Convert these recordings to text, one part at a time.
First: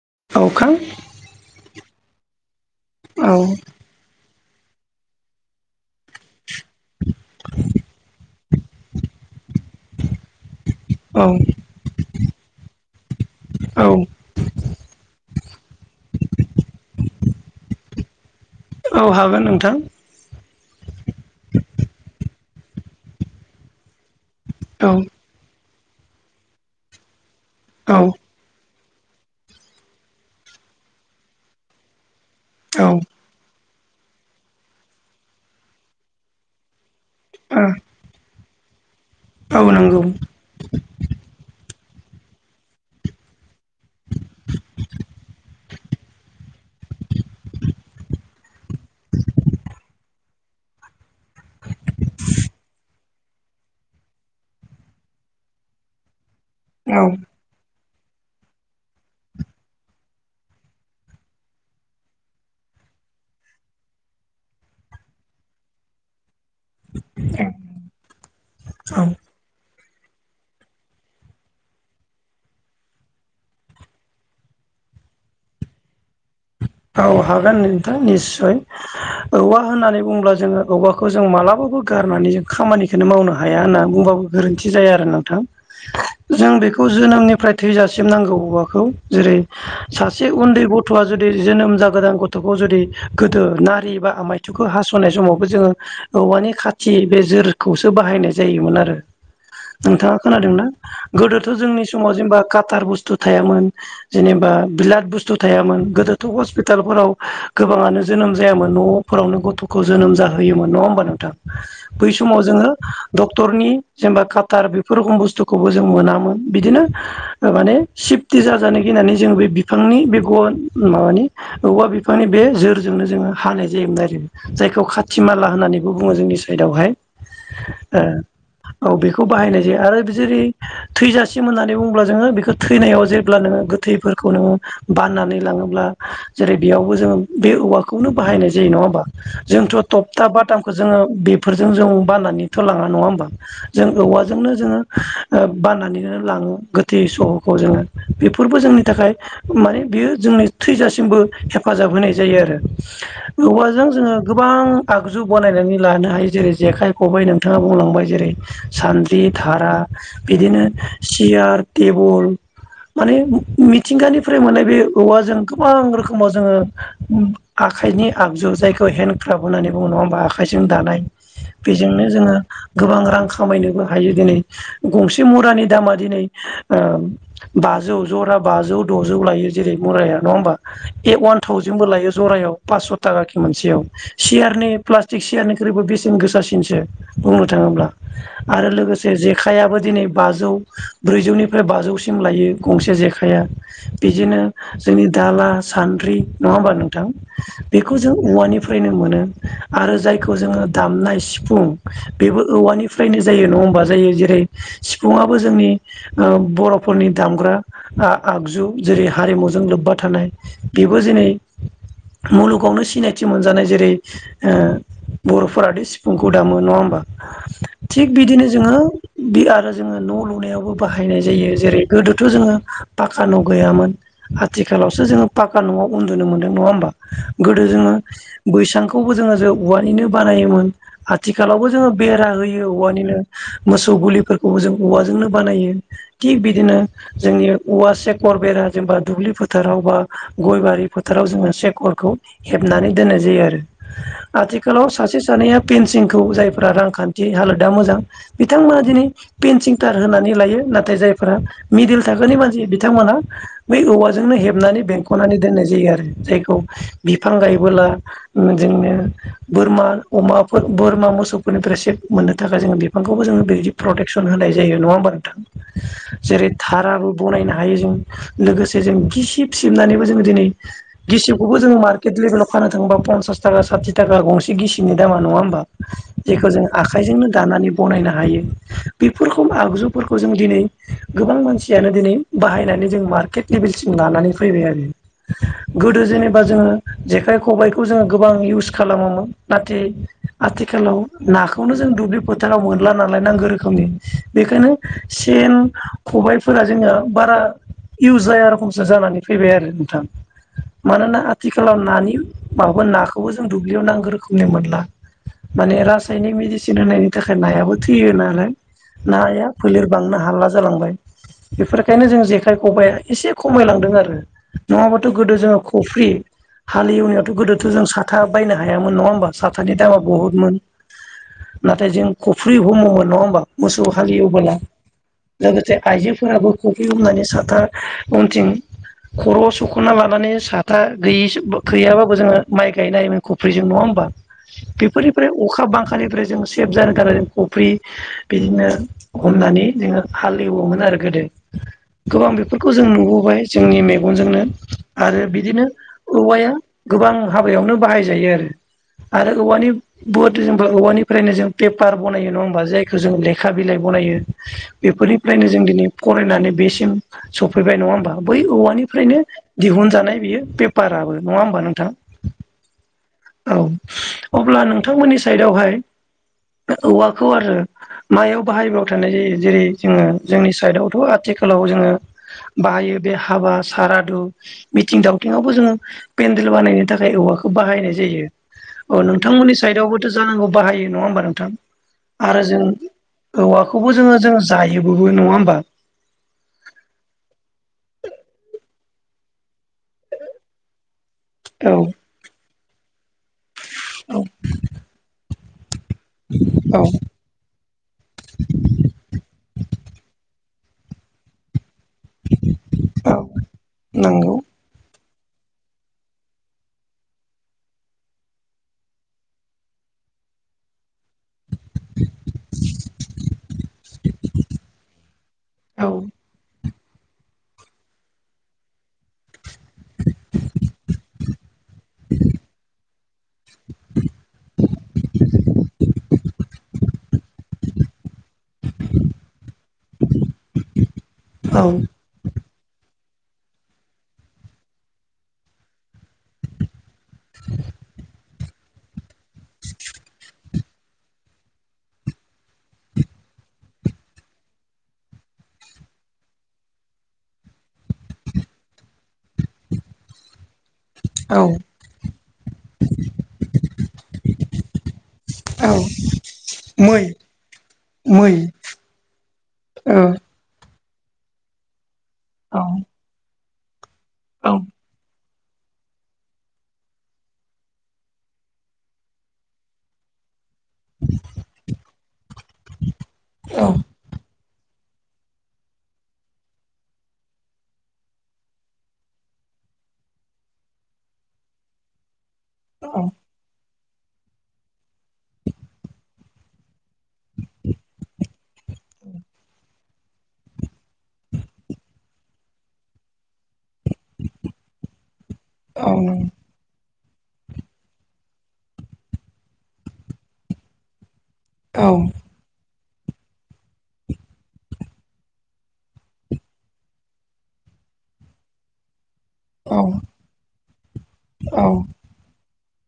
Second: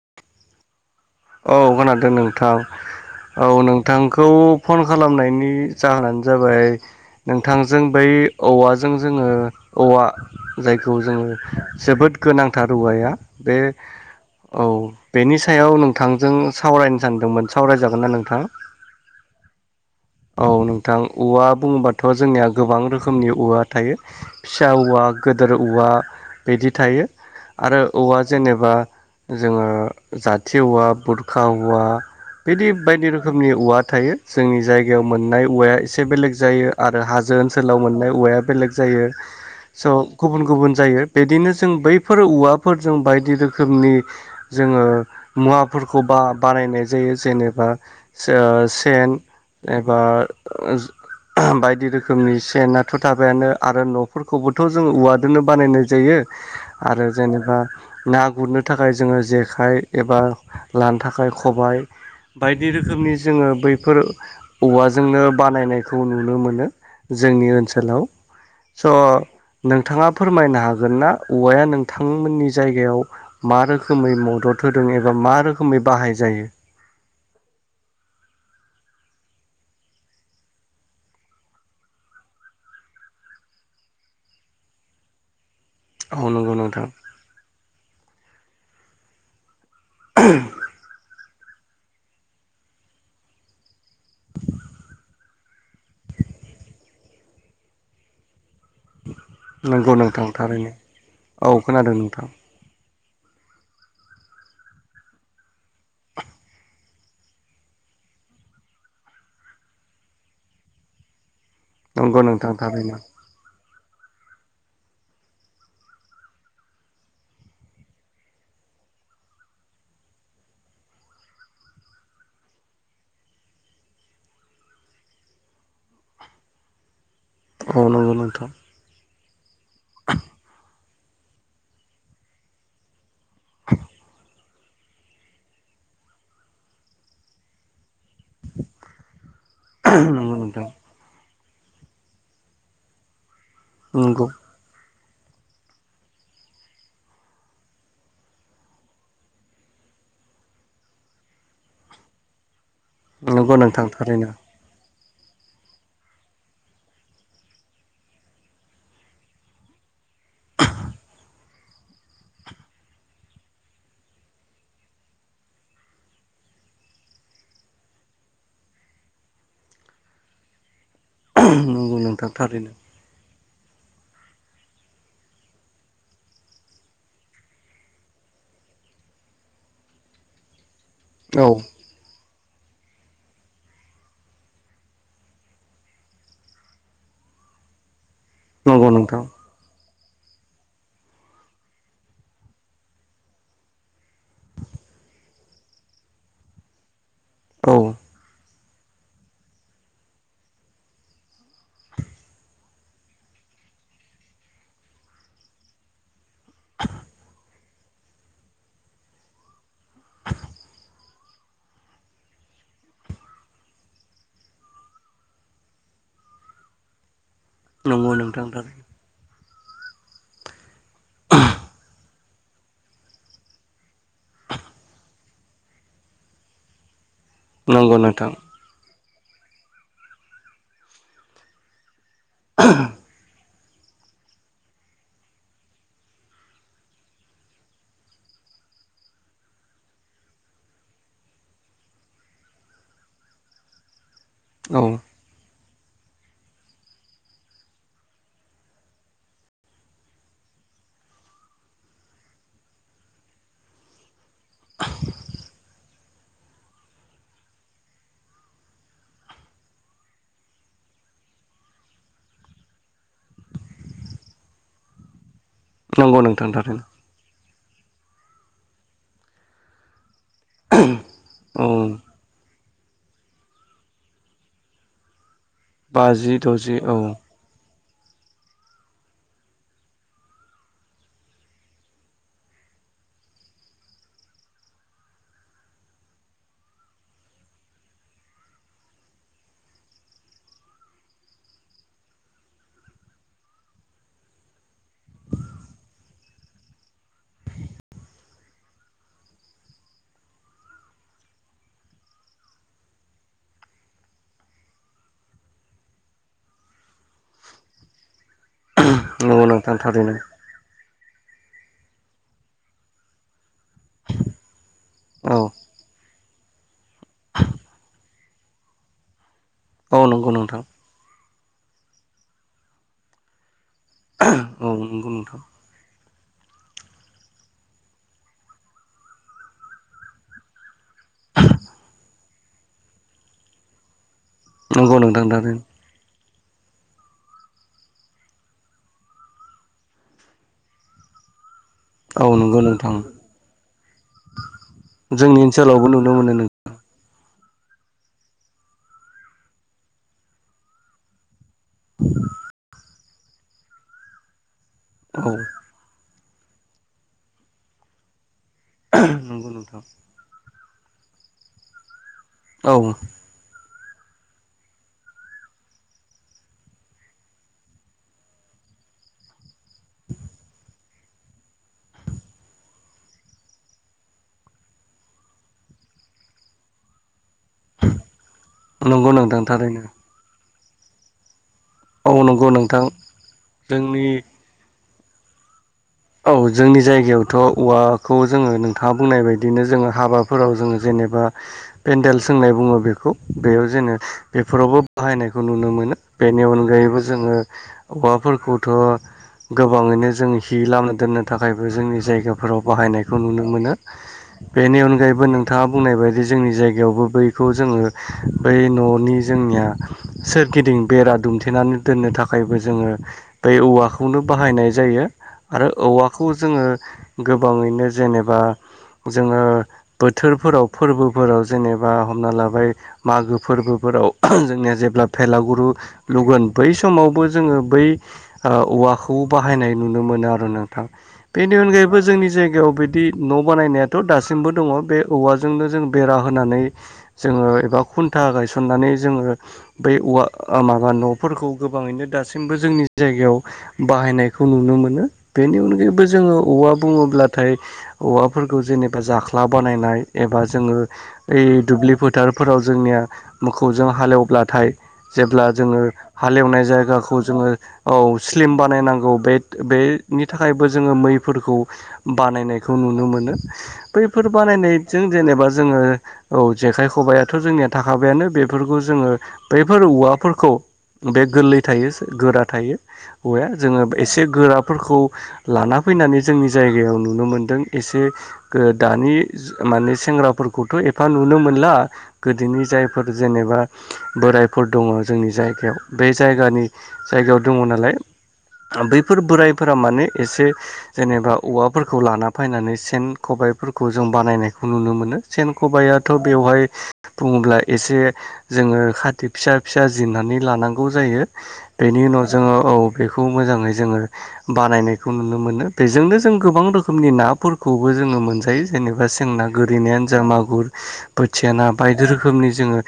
[unintelligible] औ खोनादों नोंथां, औ नोंथांखौ फन खालामनायनि जाहोनानो जाबाय नोंथांजों बै औवाजों जोङो औवा जायखौ औ जोङो जोबोद गोनांथार औवाया बे औ औ। बेनि सायाव नोंथांजों सावरायनो सानदोंमोन सावरायजागोन ना नोंथां? औ हागोन नोंथां। औ नोंथां औवा बुङोबाथ' जोंनिया गोबां रोखोमनि औवा थायो। फिसा औ औवा गोदोर औवा बिदि थायो आरो औ औवा जेनेबा जोङो जाथि उवा, बुरखा उवा बिदि औ बायदि रोखोमनि उवा थायो जोंनि जायगायाव मोननाय उवाया एसे बेलेग जायो आरो हाजो ओनसोलाव मोननाय उवाया बेलेग जायो। औ नंगौ औ स गुबुन गुबुन जायो बेदिनो जों बैफोर औवाफोरजों बायदि रोखोमनि जोङो मुवाफोरखौ बा बा नाय जायो जेनेबा से-ओ सेन, एबा ओज बायदि रोखोमनि सेनाथ' थाबायानो आरो न'फोरखौबो थ' जोङो उवादोनो बानायनाय जायो आरो जेनेबा ना गुरनो थाखाय जोङो जेखाइ एबा लानो थाखाय खबाय बायदि रोखोमनि जोङो बैफोर औवाजोंनो बानायनायखौ नुनो मोन नो जोंनि ओनसोलाव स' नोंथाङा फोरमायनो हागोन ना औवाया नोंथांमोननि जायगायाव मा रोखोमै मदद होदों एबा मा रोखोमै बाहाय जायो? औ हागोन नोंथां निस्सय औवा होननानै बुङोब्ला जोङो औवाखौ जों मालाबा बो गारनानै जों खामानिखोननो मावनो हाया होनना बुंबाबो गोरोन्थि जाया आरो नोंथां। औ जों नंगौ बेखौ नोंथां जोनोमनिफ्राय थैजासिम नांगौ उवाखौ जेरै सासे उन्दै गथ'आ जुदि जोनोम जागोदान गथ'खौ जुदि गोदो नारि बा आमायथुखौ हास'नाय समावबो जोङो औ वानि खाथि बे जोरखौसो बाहायनाय जायोमोन आरो नंगौ नोंथाङा नोंथां खोनादोंना थारैनो औ गोदोथ' जोंनि खोनादों समाव नोंथां जेनेबा काटार बु स्थु थायामोन जेनेबा बिलाद बुस्थु थायामोन गोदो थ' हस्पिटालफोराव गोबाङानो जोनोम जायामोन न'फोरावनो गथ'खौ जोनोम जाहोयोमोन नङा होमबा नोंथां? बै नंगौ समाव नोंथां जोङो थारैनो डक्टरनि जेनेबा काटार बेफोर रखम बुस्थुखौबो जों मोनामोन बिदिनो ओ माने सिफटि जाजानो गि नानै जों बे बिफांनि बे गन माबानि औवा बिफांनि बे जोरजोंनो जोङो हानाय जायोमोन आरो जायखौ खाथि माला होननानै बेखौ बुङो जोंनि साइदआवहाय। अह नंगौ नोंथां। खौ बाहायनाय जायो आरो बि जेरै थैजासिम होननानै बुङोब्ला जोङो बेखौ थैनायाव जे ब्ला नोङो गोथै फोरखौ नोङो बाननानै लाङोब्ला जेरै बेयावबो जोङो बे औवाखौ खौनो बाहाइनाय जायो नंङा होमबा जोंथ थकता नंगौ नोंथां बाथामखौ जोंङो फोरजों जों बनानैथ' लांङा नंङा होमबा जों नंगौ औवाजोंनो जोंङो ओ बाननानैनो लांङो गोथै सहखौ जोंङो बेफोरबो जोंनि थाखाय माने बेयो जोंनि थैजासिमबो हेफाजाब होनाय जायो आरो नंगौ नोंथां औवाजों जोंङो थारैनो गोबां आगजु बानायनानै लानो हायो जेरै जेखाइ खबाइ नोंथांङा बुंलांबाय जेरै सान्द्रि थारा बिदिनो चियार टेबोल माने मिथिंगानिफ्राय मोननाय बे औवा जों गोबां रोखोमाव जोंङो आखाइनि आगजु जायखौ हेन्दड क्राफ होननानै बुंङो नंङा होमबा आखाय जों दानाय नंगौ बेजोंनो नोंथां जोंङो थारैनो गोबां रां खमायनोबो हायो दोनौ गंसे मरानि दामा दिनै बाजौ जरा बाजौ द'जौ लायो जेरै मुराया नंङा होमबा एक ववान औ थावजेन बबो लायो जरायाव। पासस' थाखा खि मोनसेयाव सियारनि प्लास्टिक सियारनिख्रुइबो बेसेन गोसासिनसो बुंनो थांङोब्ला। आरो नंगौ लोगोसे नोंथां जेखाइयाबो दिनै बाजौ ब्रैजौनिफ्राय बाजौसिम लायो गंसे जेखाइया बिदिनो जोंनि दाला सान्द्रि नंङा होमबा नोंथां औ बेखौ जों औवानि फ्रायनो मोनो आरो जायखौ जोंङो दामनाय सिफुं बेबो औवानिफ्रायनो जायो नंङा एखमबा जायो जेरै सिफुंङाबो जोंनि ओ बर'फोरनि दामग्रा आ-आगजु जेरै हारिमु जों लोब्बा थानाय बेबो दिनै मुलुगावनो सिनायथि मोनजानाय जेरै ओ बर'फोरादि सिफुंखौ दामो नंङा होमबा? नंगौ थिग नोंथां बिदिनो जोंङो थारैनो बिराथ जोंङो न' लुनायावबो बाहायनाय जायो जेरै गोदोथ' जोङो पाक्का न' गैयामोन आथिखालावसो जोंङो पाका न'आव उन्दुनो मोनदों नंङा होमबा गोदो जोंङो नंगौ नोंथां बैसां खौबो जोंङो जे औवानिनो बानायोमोन आथिखालावबो जोंङो बेरा होयो औवानिनो। मोसौ गुलिफोरखौबो जों औवाजोंनो बानायो थिग बिदिनो जोंनि औवा सेकर बेराद जेनेबा दुब्लि फोथाराव बा गय बारि फोथाराव जोंङो सेकरखौ हेबनानै दोननाय जायो आरो। [inaudible] औ आथिखालाव सासे सानैया पेन्सिंखौ जायफ्रा रांखान्थि हालोदा मोजां बिथांमोना दिनै पेन्सिं थार होनानै लायो नाथाय जायफोरा मिडिल थाखोनि मानसि बिथांमोना बै औवाजोंनो हेबनानै बेंख'नानै दोननाय जायो आरो जायखौ बिफां गायबोला जोंनो बोरमा अमाफोर बोरमा मोसौफोरनिफ्राय सेक मोननो थाखाय जोंङो बिफांखौबो जोंङो बि जि प्रटेकसन होनाय जायो नंङा होमबा नोंथां नंगौ नोंथां जेरै थारैनो थाराबो बनायनो हायो जों लोगोसे जों गिसिब सिबनानैबो जों दिनै गिसिबखौबो औ जोंङो मार्केट लेभेलाव फानो थांबा पनसास थाखा साथि थाखा गंसे गिसिबनि दामा नंङा होमबा बाजि जेखौ जों द'जि औ आखाइजोंनो दानानै बनायनो हायो बेफोरखौ आगजुफोरखौ जों दिनै गोबां मानसियानो दिनै बाहायनानै बिदिनो जों मा केपबिलसिम लानानै फैबाय आरो गोदो जेनेबा जोंङो जेखाइ खबायखौ जों गोबां इउज खालामोन नाथाय आथिखालाव नाखौनो जों दुब्लि फोथाराव मोनला नालाय न नांगौ रोखोमनि बेखायनो सेन खबायफोरा जोंनिया बारा इउस जाया रखमसो जानानै फैबाय आरो नोंथां मानोना आथिखालाव नानि माबा नाखौबो जों दुब्लियाव नांगौ रोखोमनि मोनला माने रासायनिक मेडिसिन होनायनि थाखाय नायाबो थैयो नालाय नंगौ नाया नोंथां फोलेर थारैनो बांनो हाला जालांबाय बेफोरखायनो जों जेखाइ खबाइआ एसे खमायलांदों आरो नंङाबाथ' गोदो औ जोंङो खफ्रि हालेवनायावथ' गोदोथ' जों साथा बायनो हायामोन नंङा होमबा साथानि दामा औ नंगौ बुहुदमोन नोंथां नाथाय जों खफ्रि हमोमोन नंङा होमबा मोसौ हालिवबोला औ नंगौ नोंथां लोगोसे आइजो फोराबो कफ्रि हमनानै साथा उनथिं खर'आव सुख'ना लानानै साथा गैयि गैयाबाबो जोङो माइ गायनो हायोमोन खफ्रिजों नङा होमबा? नंगौ नोंथां बेफोरनिफ्राय थारैनो अखा बांखानिफ्राय जों सेभ जानो थाखाय जों कफ्रि बिदिनो हमनानै जोङो हाल एवोमोन आरो गोदो। औ गोबां नंगौ बेफोरखौ जों नोंथां नुबोबाय जोंनि मेगनजोंनो आरो जोंनि बिदिनो ओनसोलावबो नुनो मोनो नों औवाया गोबां हाबायावनो बाहायजायो आरो आरो औवानि बद जों औवानिफ्रायनो जों पेपार बनायो नङा होमबा जायखौ जों लेखा बिलाइ बनायो औ बेफोरनिफ्रायनो जों दिनै फरायनानै बेसिम सफैबाय नङा होमबा बै औवानिफ्रायनो नंगौ नोंथां दिहुनजानाय बियो बे पाराबो नङा होमबा नोंथां? औ। औ अब्ला नोंथांमोननि सायदाव हाय औवाखौ आरो मायाव बाहायबाव थानाय जायो जेरै जोङो जोंनि सायदावथ' आथिखालाव जोङो बायो बे हाबा सारादु मिथिं दावथिङावबो जोङो पेन्देल बानायनो थाखाय औवाखौ खौ बाहायनाय जायो औ नंगौ नोंथां नोंथांमोननि थारैनो सायदआवबोथ' जानांगौ बाहायो नङा होमबा नोंथां? औ आरो नंगौ जों नोंथां औवाखौबो जोंनि जोङो जोङो जायोबो नङा होमबा? औ जोंनि जायगायावथ' औवाखौ जोङो नोंथाङा बुंनाय बायदि बिदिनो जोङो हाबाफोराव जोङो जेनेबा औ पेन्देल सोंनाय बुङो बेखौ बेयाव जेने औ बेफोरावबो बाहायनायखौ नुनो मोनो। बेनि अनगायैबो जोङो औवाफोरखौथ' गोबाङैनो जों हि लामो। दोननो थाखायबो जोंनि जायगाफोराव बाहायनायखौ नुनो मोनो नंगौ बेनि अनगायैबो बो नोंथाङा बुंनाय बायदि जोंनि जायगायावबो बैखौ जोङो बै न'नि जोंनिया सोरगिदिं बेरा दुम दि थेनानै दोननो थाखायबो जोङो बे औवाखौनो बाहायनाय जायो आरो औ औवाखौ जोङो गोबाङैनो जेनेबा जोङो बोथोरफोराव फोरबोफोराव जेनेबा हमना लाबाय मागो फोरबो फोराव जोंनिया जेब्ला भेला गुरु लुगोन बै समावबो जोङो बै ओह औवा वाखौ बाहायनाय नुनो मोनो आरो नोंथां बेनि औ अनगायैबो जोंनि जायगायाव बिदि न' बानायनायाथ' दासिमबो दङ बे औवाजोंनो जों बेरा होनानै जोङो एबा खुनन्था गायस सन्नानै जोङो बै औवा माबा न'फोरखौ गोबाङैनो दासिमबो जोंनि जायगायाव बाहायनायखौ नुनो मोनो। बेनि अनगायैबो जोङो औवा बुङोब्लाथाय औवाफोरखौ जेनेबा जाख्ला बानायनाय एबा ज जोङो औ ओइ दुब्लि फोथारफोराव जोंनिया मोखौजों हालेवब्लाथाय जेब्ला औ जोङो हालेवनाय मै जायगाखौ जोङो औ मै स्लिम बानायनांगौ बे बे ओ बैयबो जोङो मैफोरखौ औ बानायनायखौ नुनो मोनो। बैफोर औ बानायनायजों जेनेबा ज जोङो औ जेखाइ खबाय आथ' जोंनिया थाखाबायानो बेफोरखौ जोङो बैफोर औवाफोरखौ बे गोरलै थायो गोरा थायो औवाया औ जोङो एसे गोरा फोरखौ लाना फैनानै जोंनि जायगायाव नुनो मोनदों एसे दानि माने सेंग्राफोरखौथ' एफा नुनो मोनला गोदोनि औ जायफोर जेनेबा बोरायफोर दङ जोंनि जायगायाव बे जायगानि जायगायाव दङ नालाय बैफोर बोराइ माने एसे जेनेबा औवाफोरखौ लाना फैनानै सेन खबाइफोरखौ जों बानायनायखौ नु नुनो मोनो सेन खबाइ औ आथ' बेवहाय बुङोब्ला एसे जोङो खाथि फिसा फिसा जिरनानै लानांगौ जायो। औ बेनि उनाव जोङो औ बेखौ मोजाङै जोङो बानायनायखौ नुनो मोनो बेजोंनो जों गोबां रोखोमनि नाफोरखौबो जोङो मोनजायो जेनेबा जोंना गोरिनायानो जा मागुर बोथिया ना औ बायदि रोखोमनि जोङो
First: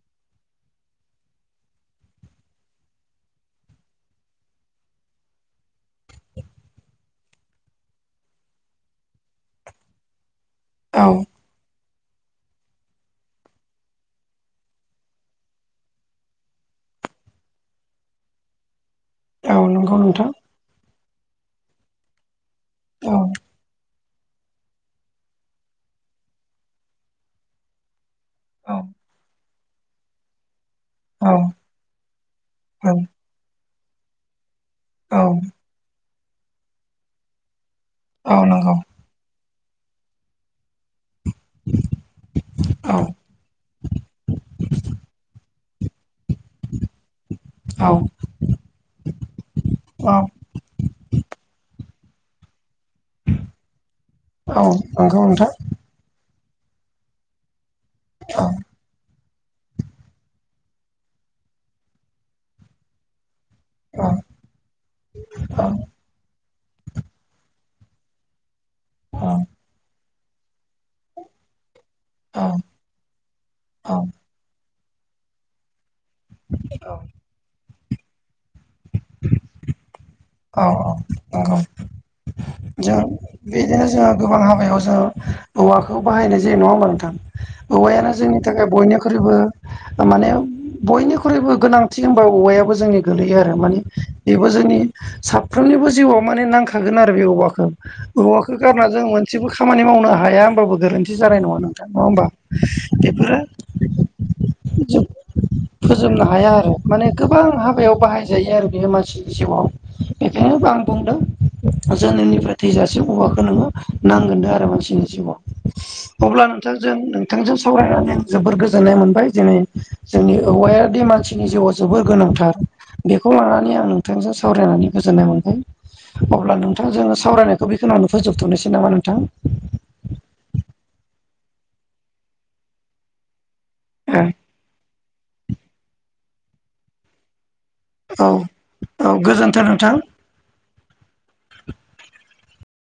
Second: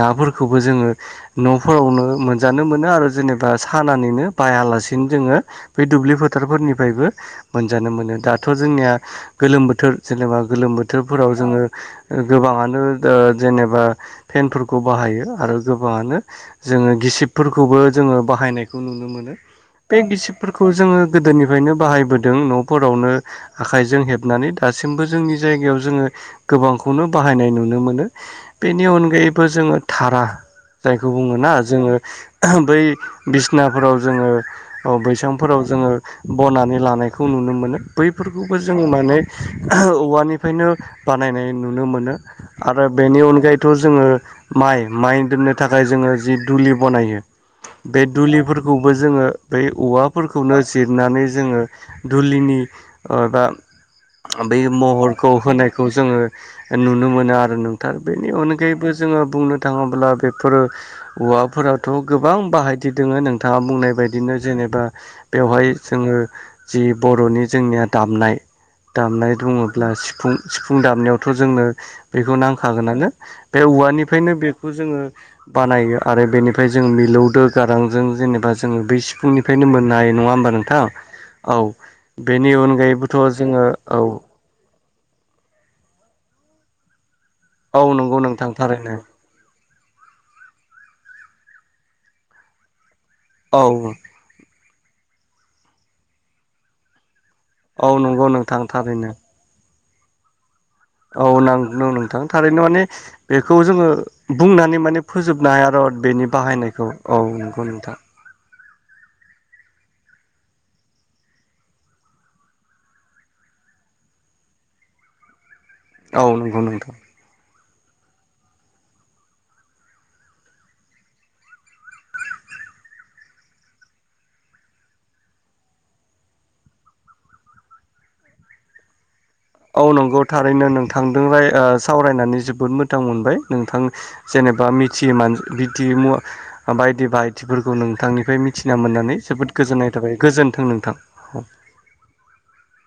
नाफोरखौबो जोङो न'फोरावनो मोनजानो मोनो आरो जेनेबा सानानैनो। बायालासिनो जोङो बे दुब्लि फोथारफोरनिफ्रायबो मोनजानो मोनो दाथ' जोंनिया गोलोम बोथोर जेनेबा गोलोम औ बोथोरफोराव जोङो गोबाङानो जेनेबा फेनफोरखौ बाहायो आरो गोबाङानो जोङो गि सिबफोरखौबो जोङो बाहायनाय खौ नुनो मोनो औ बे नंगौ नोंथां गिसिबफोरखौ जोङो गोदोनिफ्रायनो बाहायबोदों न' फोरावनो औ आखाइजों हेब नानै दासिमबो जोंनि जायगायाव जोङो गोबांखौनो बाहायनाय नुनो मोनो। औ बेनि अनगायैबो जोङो थारा जायखौ औ बुङोना जोङो ओहो बै औ बिसनाफोराव जोङो औ बैसां जोङो बनानै लानायखौ नुनो मोनो। औ बैफोरखौबो नंगौ जों माने ओहो औवानिफ्रायनो बानायनाय नुनो मोनो आरो औ बेनि अनगायैथ' जोङो माइ माइ दोन्नो थाखाय जोङो जि दुलि बनायो। औ बे दुलिफोरखौबो जोङो बै औवा औ नो जिरनानै जोङो दुलिनि ओ बा औ बै नंगौ महरखौ नोंथां होनायखौ जोङो नुनो मोनो आरो नोंथां। बेनि औ अनगायैबो जोङो बुंनो थाङोब्ला बेफोर औवाफोराथ' गोबां बाहायदि दोङो नोंथाङा बुंनाय औ बायदिनो जेनेबा औ बेवहाय जोङो जि बर'नि जोंनिया दामनाय औ दामनाय दङब्ला सिफुं सिफुं दामनायावथ' जोंनो बेखौ नांखागोनानो। बे औ औवानिफ्रायनो बे खौ जोङो बानायो आरो बेनिफ्राय जों मिलौदो गारांजों जेनेबा जोङो बै सिफुंनि फायनो मोननाय। नङा होमबा औ नोंथां? नंगौ औ बेनि अनगायैबोथ' जोङो औ ओ औवाखौ बाहायनाय जायो नङा होमबा नोंथां? औ औवायानो नंगौ जोंनि नोंथां थाखाय थारैनो बयनिख्रुइबो माने बयनिख्रुइबो गोनांथि होनबा औवायाबो जोंनि गोलैयो आरो। औ माने बेबो जोंनि साफ्रोमनिबो जिउआव माने नांखागोन आर रो बे औवाखो।‌ औ नंगौ औवाखो नोंथां गारना जों थारैनो मोनसेबो खामानि मावनो हाया होमबाबो गोरोन्थि औ जानाय नङा [unintelligible] नङा नोंथां होमबा थारैनो माने बेखौ बेफोरो जोङो बुंनानै माने फोजोबनो हाया फोजोबनो बेनि हाया आरो बाहायनायखौ माने औ गोबां नंगौ हाबायाव नोंथां बाहायजायो आरो बेयो मानसिनि जिउआव [unintelligible] जोनोमनिफ्राय थैजासिम औवाखौ नोङो नांगोन दो आरो मानसिनि जिउआव औ अब्ला नंगौ नोंथां नोंथांजों नोंथांजों सावरायनानै आं जोबोर गोजोननाय मोनबाय दिनै जोंनि औवायादि मानसिनि जिउआव जोबोर गोनांथार बेखौ लानानै आं नोंथांजों सावरायनानै गोजोननाय मोनबाय अब्ला नोंथां जोङो सावरायनायखौ बेखिनियावनो फोजोबथ'नोसै नामा नोंथां औ नंगौ थारैनो नोंथांदो सावरायनानै जोबोद मोजां मोनबाय नोंथां औ जेनेबा मिथियै मा मिथियै मुवा बायदि बायदिफोर खौ नोंथांनिफ्राय मिथिना औ मोननानै जोबोद गोजोन्थों गोजोननाय नोंथां थाबाय गोजोन्थों नोंथां [inaudible]